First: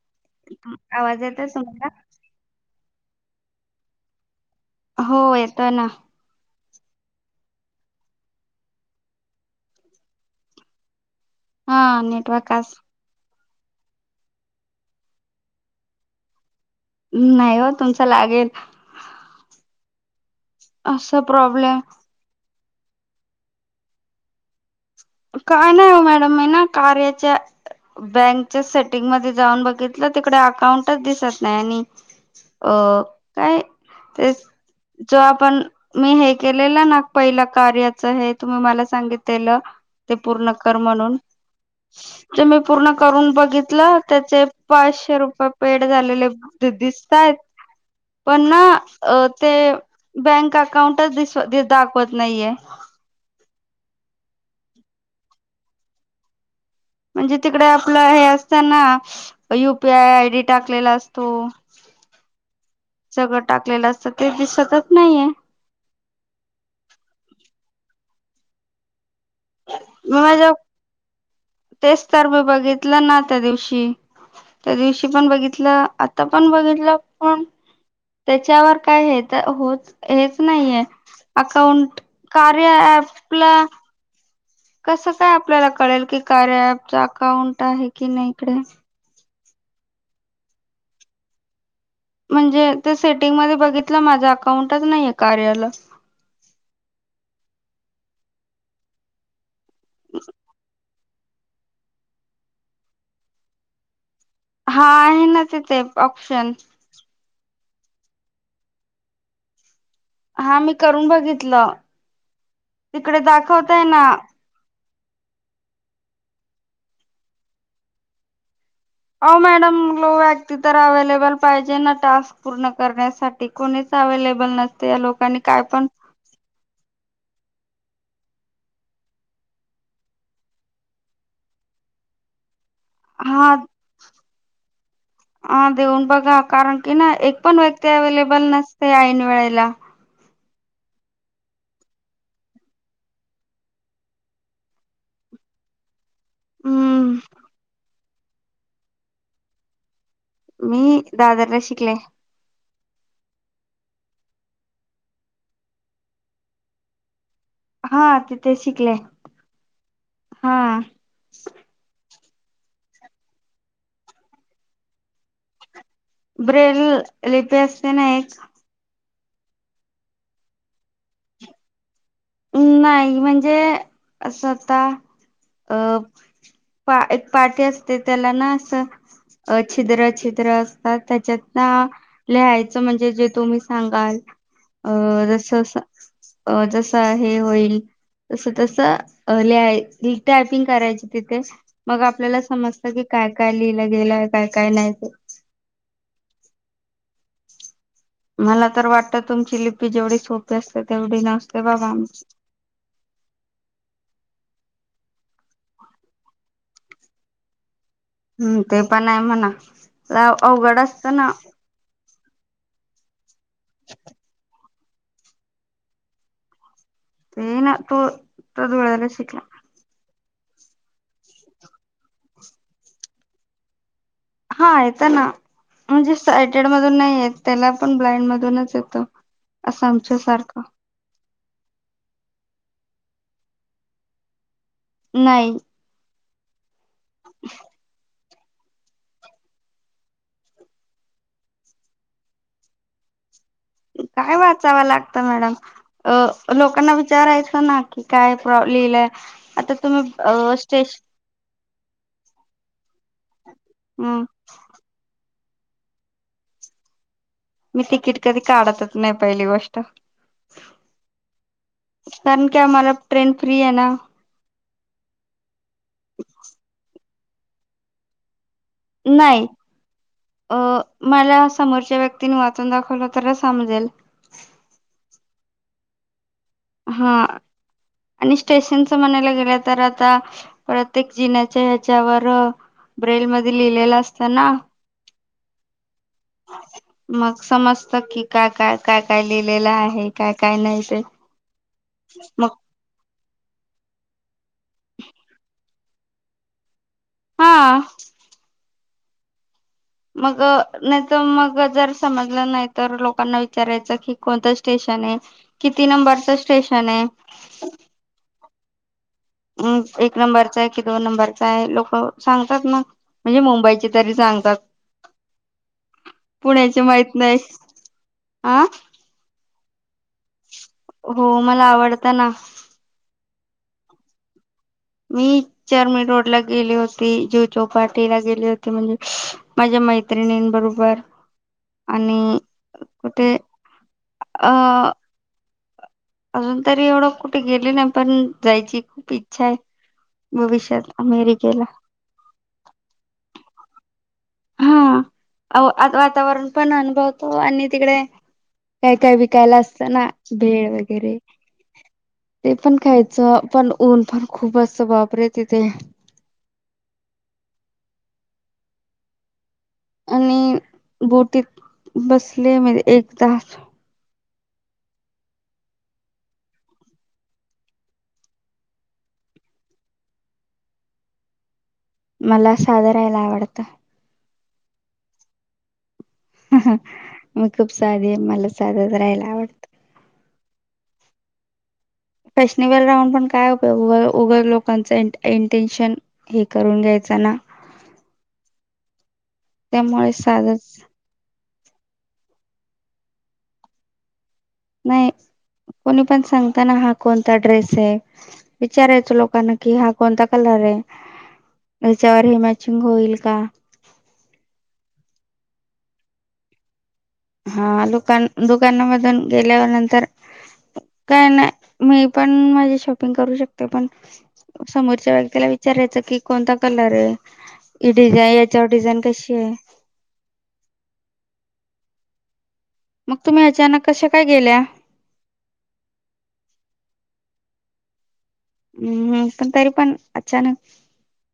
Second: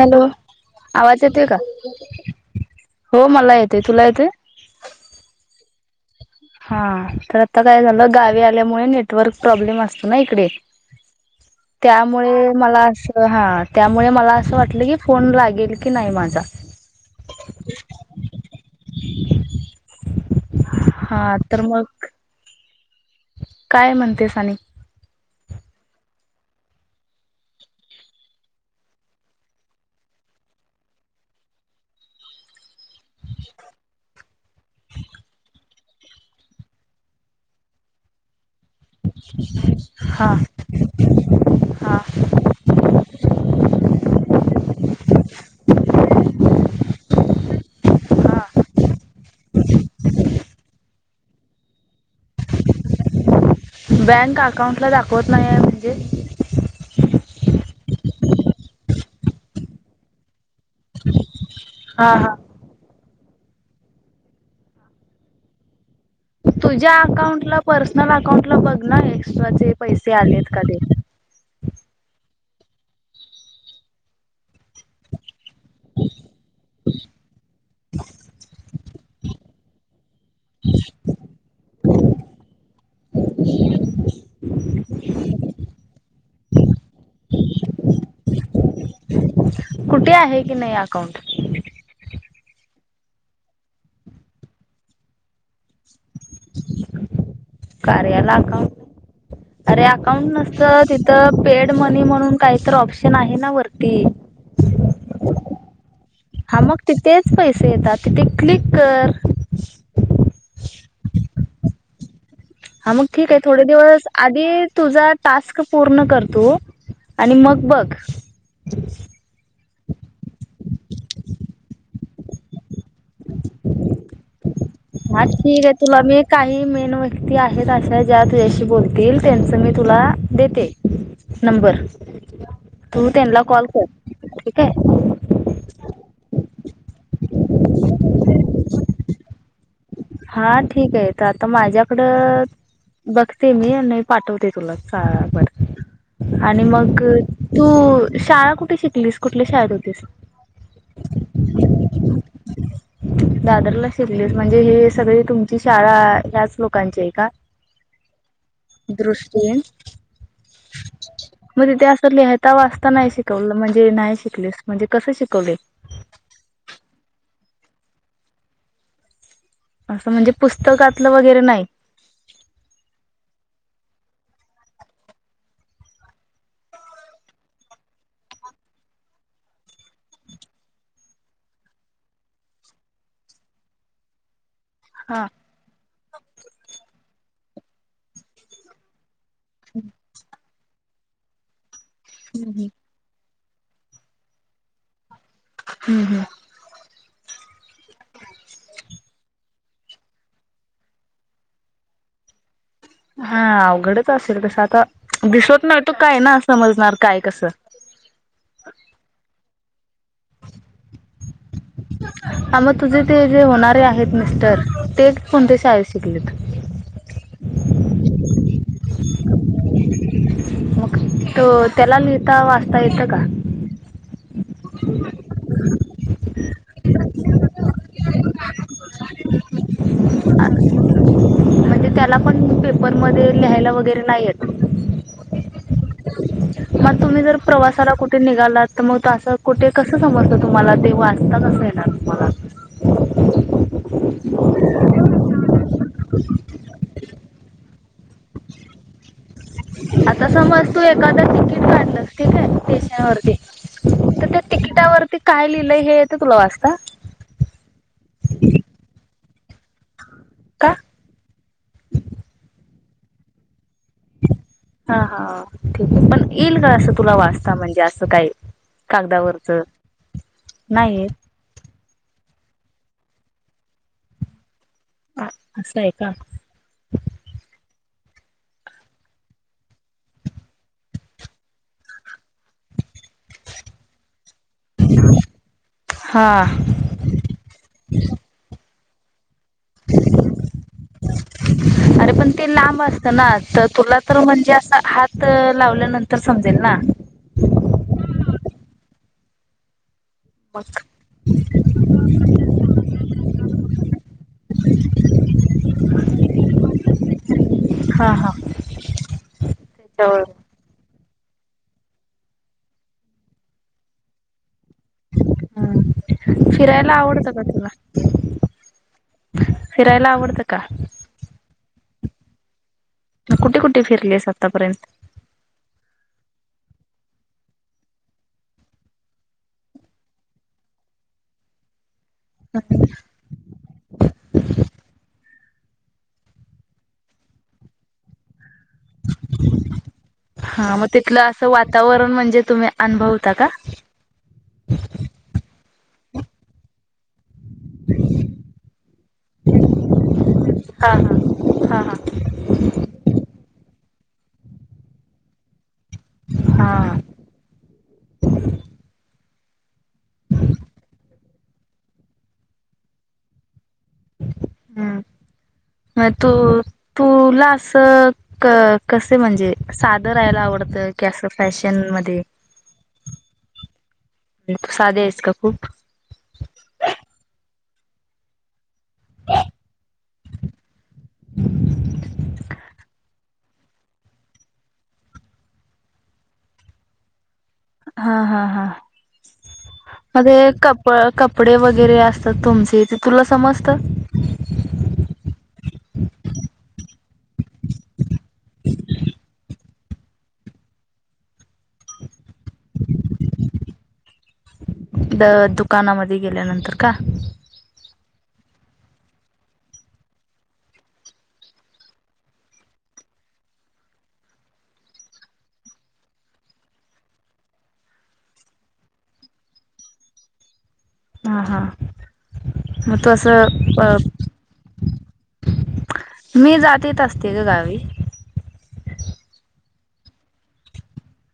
Hello आवाज येतोय का हो मला यतोय तुला यतोय हो येतोय ना हा तर आता काय झालं गावी आल्यामुळे नेटवर्क प्रॉब्लेम असतो ना इकडे हा त्यामुळे नेटवर्क आज मला असं हा त्यामुळे मला असं वाटलं की फोन लागेल की नाही माझा नाही हो तुमचा लागेल ह असा हा तर प्रॉब्लेम मग काय म्हणते सानिक का नाही हो मॅडम मी ना कार्याच्या बँकच्या सेटिंग मध्ये जाऊन बघितलं तिकडे अकाउंटच दिसत नाही आणि अ काय ते जो आपण मी हे केलेलं ना पहिलं कार्याच हे तुम्ही मला सांगितलेलं ते हा पूर्ण करून म्हणून हा ते मी पूर्ण करून बागितल ते पाचशे रुपये पेड झालेले दिसतायत हा पण ना ते बँक अकाउंटच दिस दाखवत नाहीये बँक अकाऊंटला दाखवत नाही आहे म्हणजे म्हणजे तिकडे आपलं हे असतना युपीआय आय डी टाकलेला असतो हा हा टाकलेलं असत ते दिसतच नाहीयाय मला अकाउंट ला बघ नार आहेस मग माझ्या तेच तर मी बघ बघितलं ना त्या दिवशी त्या दिवशी पण बघितलं आता पण बघितलं पण त्याच्यावर काय हे तर हो हेच नाहीये अकाउंट कार्या अॅप कसं काय आपल्याला कळेल की कार्या पच अकाउंट आहे की नाही इकडे कुठे आहे की नाही अकाउंट म्हणजे ते सेटिंग मध्ये बघितलं माझं अकाउंटच नाहीे कार्याला कार्याला अकाउंट अरे अकाउंट नसत तिथं पेड मनी म्हणून काहीत ऑप्शन आहे ना वरती. हा आहे ना तिथे ऑप्शन हां मग तेच पैसे येतात तिथे क्लिक कर हा मी करून बघितलं हा मग तिकडे ठीक आहे थोडे दाखवतय ना दिवस आधी तुझा टास्क पूर्ण कर तु. आणि मग बघ. हो मॅडम व्यक्ती तर अव्लेबल पाहिजे ना टास्क पूर्ण करण्यासाठी कोणीच अवेलेबल नस हा ठीक आहे तुला मी काही मेन व्यक्ती आहेत अशा ज्या तुझ्याशी बोलतील त्यांचं मी तुला देते नंबर तू त्यांना हा कॉल कर ठीक आहे. हा देऊन बघा कारण की ना एक पण व्यक्ती अवेलेबल नसते ऐन वेळेला- हा ठीक आहे तर आता माझ्याकडं बघते मी आणि पाठवते तुला बर आणि मग हम्म तू शाळा कुठे शिकलीस कुठल्या शाळेत होतीस मी दादरला शिकले. दादरला शिकलेस म्हणजे हे सगळे तुमची शाळा ह्याच लोकांची आहे का हा तिथे शिकले दृष्टी हा. मग तिथे अस लिहत लिहता वाचता नाही शिकवलं, म्हणजे नाही शिकलेस म्हणजे कस शिकवले ब्रेल लिपी असते ना एक असं म्हणजे पुस्तकातलं वगैरे नाही. अ नाही म्हणजे असं आता अ पा एक पाठी असते त्याला ना असं अ छिद्र छिद्र असतात त्याच्यात ना लिहायचं म्हणजे जे तुम्ही सांगाल अ हा. जस जस हे होईल तस तस लि टायपिंग करायची तिथेच मग आपल्याला हम्म समजत की काय काय लिहिलं गेलाय काय काय नाही ते. हम्म हम्म मला तर वाटतं तुमची लिपी जेवढी सोपी असते तेवढी नसते बाबा आमची हा अवघडच असेल तस आता दिसत नाही तो काय ना समजणार काय कसं हम्म ते पण आहे म्हणा अवघड असत ना हां मग तुझे ते जे होणारे आहेत मिस्टर ते कोणते शाळेत शिकलेत. [unintelligible] [inaudible] मग तो त्याला लिहता वाचता येतं का. हां येत ना. म्हणजे सायटेड मधून नाही येत त्याला पण ब्लाइंड मधूनच येतो. असं आमच्या सारखं म्हणजे त्याला पण पेपरमध्ये लिहायला वगैरे नाहीयेत नाही. मग तुम्ही जर प्रवासाला कुठे निघालात तर मग असं कुठे कसं समजत तुम्हाला ते वाचता कस येणार तुम्हाला काय वाचावं लागतं मॅडम अ लोकांना विचारायचं ना की काय प्र लिहिलं आता समज तू एखादा तिकीट काढलंस ठीक आहे स्टेशन वरती तर मी ते तिकिटावरती काय लिहिलंय हे येत तुला वाचता मी तिकीट कधी काढतच नाही पहिली गोष्ट का कारण की आम्हाला ट्रेन फ्री आहे ना हा हा ठीक पण येईल का असं तुला वाचता म्हणजे असं काय नाही अ नाही येत मला समोरच्या व्यक्तीनी वाचून दाखवलं अत समजल अ असंय का हा आणि स्टेशनच म्हणायला गेलं तर आता प्रत्येक जिण्याच्या ह्याच्यावर ब्रेल मध्ये लिहिलेलं असत ना हा मग समजत की काय काय काय काय लिहिलेला आहे काय काय नाही ते अरे पण ते मग लांब असत ना तर तुला तर म्हणजे अस हात लाव नंतर समजेल ना हा मग नाही तर मग जर समजलं नाही तर लोकांना विचारायचं कि कोणतं स्टेशन आहे किती नंबरच स्टेशन आहे हा हां हम् एक नंबरचा आहे कि दोन नंबर का आहे लोक सांगतात ना म्हणजे मुंबईचे तरी सांगतात हम्म पुण्याचे फिरायला माहित आवडतं नाही का तुला हं फिरायला आवडतं का हो मला आवडत ना कुठे कुठे फिरलीस आत्तापर्यंत मी चर्मणी रोडला गेली होती जू चौपाटीला गेले होते म्हणजे माझ्या मैत्रिणीं बरोबर ह आणि कुठे अ अजून तरी एवढं कुठे गेले नाही पण जायची खूप इच्छा आहे हा मग भविष्यात तिथलं असं अमेरिकेला वातावरण म्हणजे तुम्ही अनुभवता का ह हा वातावरण पण अनुव हो आणि तिकडे काय काय विकायला असतं ना भेळ हा वगैरे हा हा ते पण खायचं पण ऊन पण खूप असस् वापरे तिथे हा आणि बोटीत बसले म एकदा हम् म तू तुला अस कस म्हणजे सादर राहायला आव तॅश मला सादरायला आवडतं तू साधे आहेस का खूप मग खूप साधी मला साधाच राहायला आवडत फॅशनिवल राऊंड पण काय हो उ उघड लोकांचं इंटेन्शन हे करून घ्यायचं ना हा हा हा त्यामुळे म साधच कप कपडे वगैरे अस तर तुमचे ते तुला समजत नाही कोणी पण सांगताना हा कोणता ड्रेस आहे विचारायचो लोकांना कि हा कोणता कलर त्याच्यावर हिमाचिंग होईल का द दुकानामध्ये गेल्यानंतर का हा लुकान दुकानामधून गेल्यावर नंतर काय नाही मी पण माझी शॉपिंग करू शकते पण समोरच्या वेक्तीला विचारायचं कि कोणता कलर आहे ही डिझाई याच्यावर डिझाईन कशी आहे? हा-हा. म मग तस तुम्ही अचानक कशा अं काय गेल्या मी जात येत असते ग गावी. हम्म. हं पण तरी पण अचानक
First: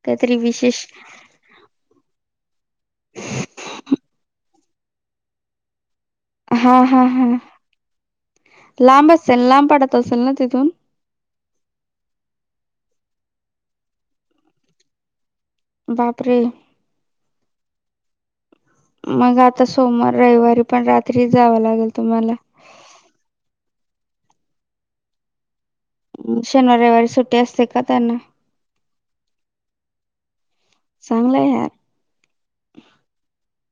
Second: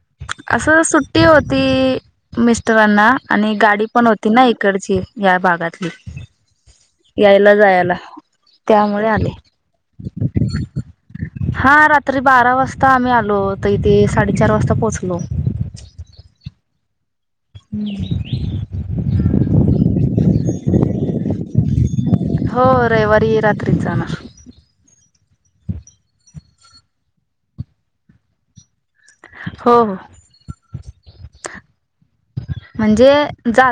काहीतरी असं विशेष सुट्टी होती मिस्टरांना आणि गाडी पण होती ना एक कडची या भागातली. हा ह- हं-हं. यायला जायला त्यामुळे लांब आले असेल लांब पडत असेल ना तिथून? हा रात्री बारा वाजता आम्ही आलो, तर इथे साडेचार वाजता पोहोचलो. बापरे हम्म. मग आता सोमवार रविवारी पण रात्री जावं लागेल. तुम्हाला हो रविवारी रात्री जाणार. अं शनवार रविवारी सुट्टी असते का त्यांना? हो-हो. चांगलं हे.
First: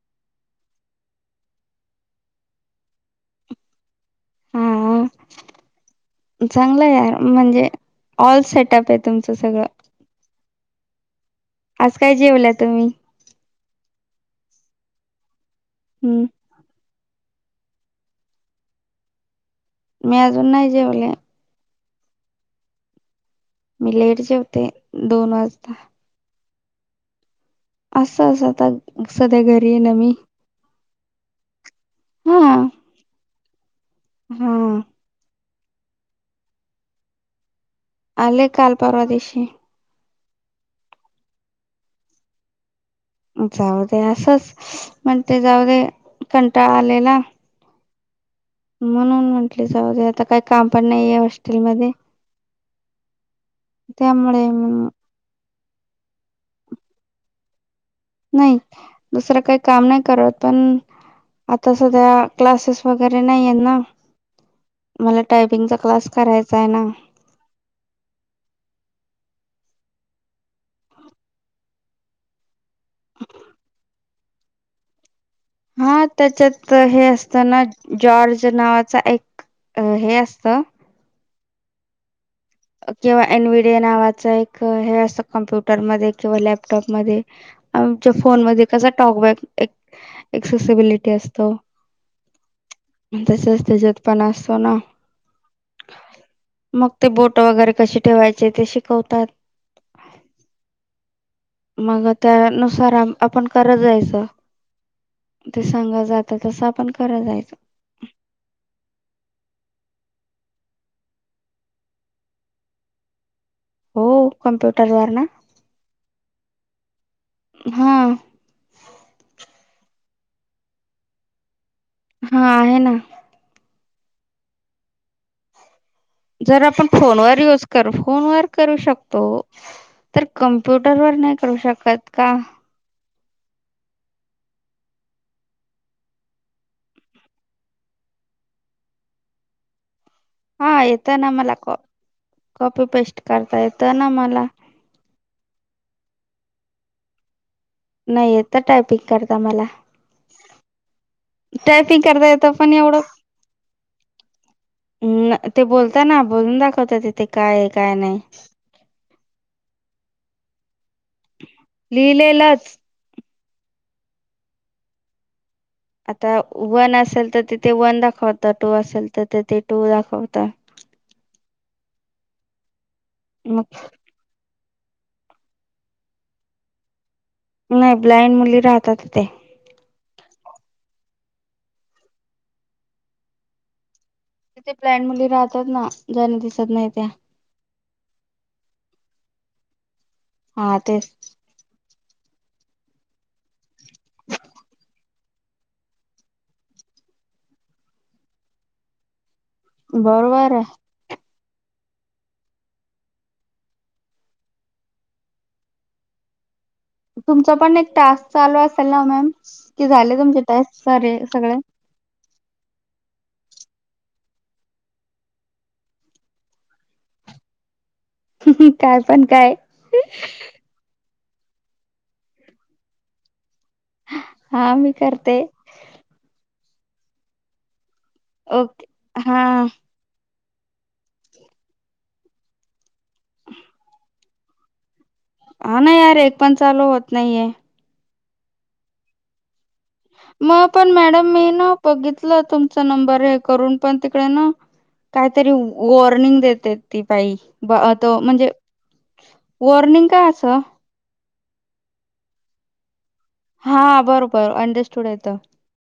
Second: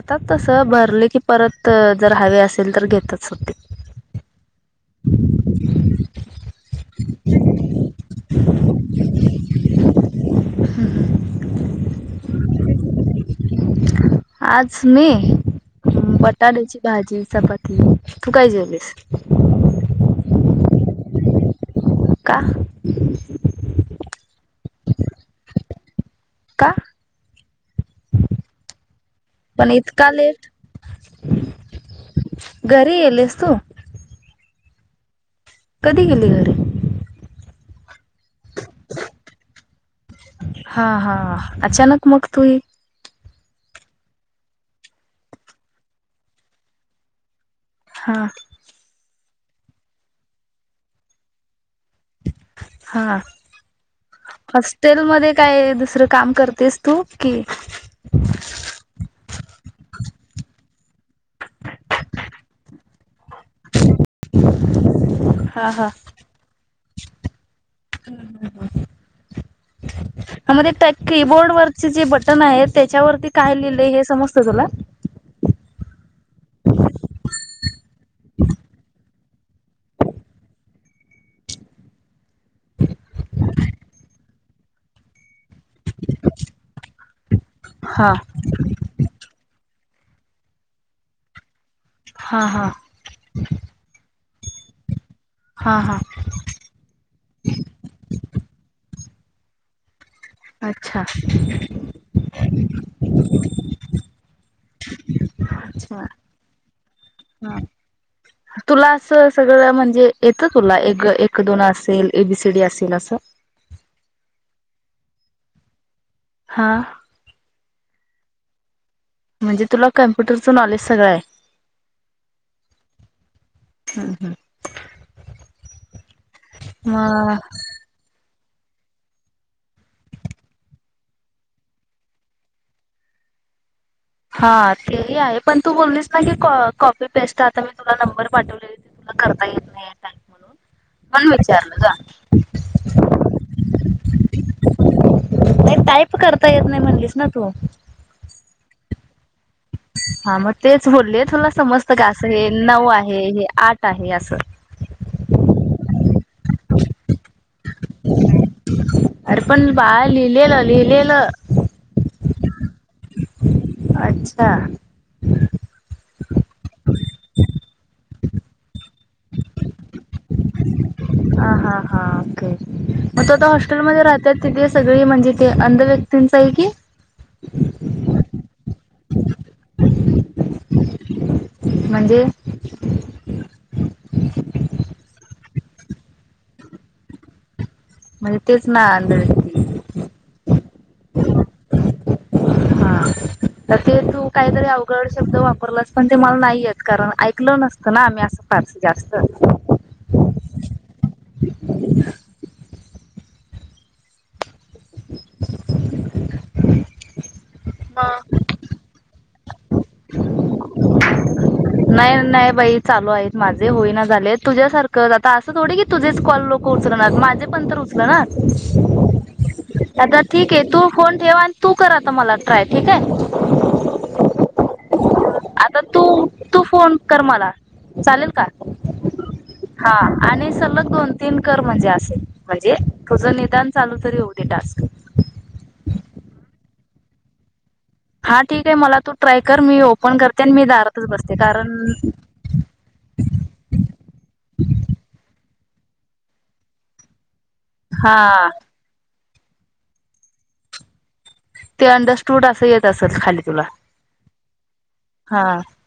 ता तसं भरले की परत जर हवे असेल तर घेतच होते. हं-हं चांगलं याया म्हणजे? ऑल सेटअपे तुमचं सगळं. आज काय जेवल्या तुम्ही? आज मी, हम्म बटाट्याची. भाजी चपाती. तू काय जेवलीस? मी आजून नाही जेवले. का? मी लेट जेवते दोन वाजता. का? असंच आता सध्या पण घरीये ना इतका मी. लेट घरी येलेस्तु? हम्म. कधी गेली घरी? आले काल परवा दिशी. हा-हा अचानक मग तूई. जाऊ दे असंच स म्हण ते जाऊ दे कंटाळा आलेला. हा. म्हणून म्हंटले जाऊदे आता काही काम पण नाहीये हॉस्टेलमध्ये. हा त्यामुळे हॉस्टेल मध्ये काय? दुसरं काम करतेस तू? की नाही दुसरं काही काम नाही करत पण आता सध्या क्लासेस वगैरे नाहीय ना. मला हा टायपिंगचा क्लास करायचा आहे ना. हं-हं-हं. ह म त्या कीबोर्ड वरचे जे बटन आहे त्याच्यावरती काय लिहिलंय हे समजत तुला? [unintelligible] ह त्याच्यात हे असत ना जॉर्ज नावाचा एक अं हे असतं किंवा एन विडीओ नावाचं एक हे असतं कॉम्प्युटरमध्ये किंवा लॅपटॉपमध्ये. आमच्या हा फोन मध्ये कसा टॉकबॅक एक एक्सेसबिलिटी असतो. हा हा तसंच त्याच्यात पण असतो ना. हा हा मग ते बोट वगैरे कशी ठेवायचे ते शिकवतात. अच्छा. मग त्यानुसार आपण करत जायचं ते अच्छा सांगलं जात तस आपण करा हा जायचं तुला सगळं म्हणजे येतं तुला एक एक दोन असेल एबीसीडी असेल असं हो कम्प्युटर वरना हा हा म्हणजे तुला कम्प्युटरचं नॉलेज सगळं आहे हा आहे ना हम्म हम् जर आपण फोनवर युज करू फोनवर करू शकतो तर कॉम्प्युटरवर नाही करू शकत का हा तेही आहे पण तू बोललीस ना की कॉपी पेस्ट आता मी तुला नंबर पाठवले करता येत नाही या टाईप म्हणून हा येतं ना म्हणून मला कॉ विचारलं ग कॉपी पेस्ट करता येत ना मला नाही टाईप करता येत नाही म्हणलीस ना तू नाही येत टायपिंग करता मला हा मग तेच बोलले तुला समजत टायपिंग का करता असं हे येतं पण नऊ एवढं आहे हे आठ आहे असं ते बोलताना बोलून दाखवता तिथे काय काय नाही अरे पण बाळ लिहिलेल लिहिलेल लिहिलेच अच्छा आता वन असेल तर तिथे वन दाखवत टू असेल तर ते ते टू दाखवता हा हा हा ओके मग त आता मग हॉस्टेलमध्येध्ये राहतय तिथे सगळी म्हणजे ते अंध व्यक्तींचा आहे की नाही ब्लाइंड मुली राहतात इथे म्हणजे तिथे ब्लाइंड मुली राहतात ना ज्यांना दिसत नाही त्या म्हणजे तेच ना आंधळे हा तेच हां तर ते तू काहीतरी अवघड शब्द वापरलास पण ते मला नाहीयेत कारण ऐकलं नसतं ना आम्ही असं फारस जास्त बरोबर आहे [unintelligible] तुमच पण एक टास्क चालू असेल ना मॅम की झाले तुमचे टेस्ट सारे सगळे नाही नाही बाई चालू आहेत माझे होईना झाले तुझ्यासारखं आता असं थोडे की तुझेच कॉल लोक माझे पण तर उचलना काय पण काय आता ठीक आहे ठेवा तू करा आ मला ट्राय ठीक आहे हा मी करते आता तू तू फोन कर मला चालेल का ओके हा हा आणि सलग दोन तीन कर म्हणजे असे म्हणजे तुझं निदान चालू तरी होऊ दे टास्क हा ना यारे एक पण चालू होत नाहीये हा ठीक आहे मला तू ट्राय कर मी ओपन करते आणि मी मग पण दारातच मॅडम बसते मी कारण ना बघितलं तुमचा नंबर हे करून पण तिकडे ना काहीतरी वॉर्निंग देते ती बाई हा तो म्हणजे वॉर्निंग काय असं ते अंडर स्टूड असं येत असलं खाली तुला हा बरोबर अंडरस्टूड आहेेत हा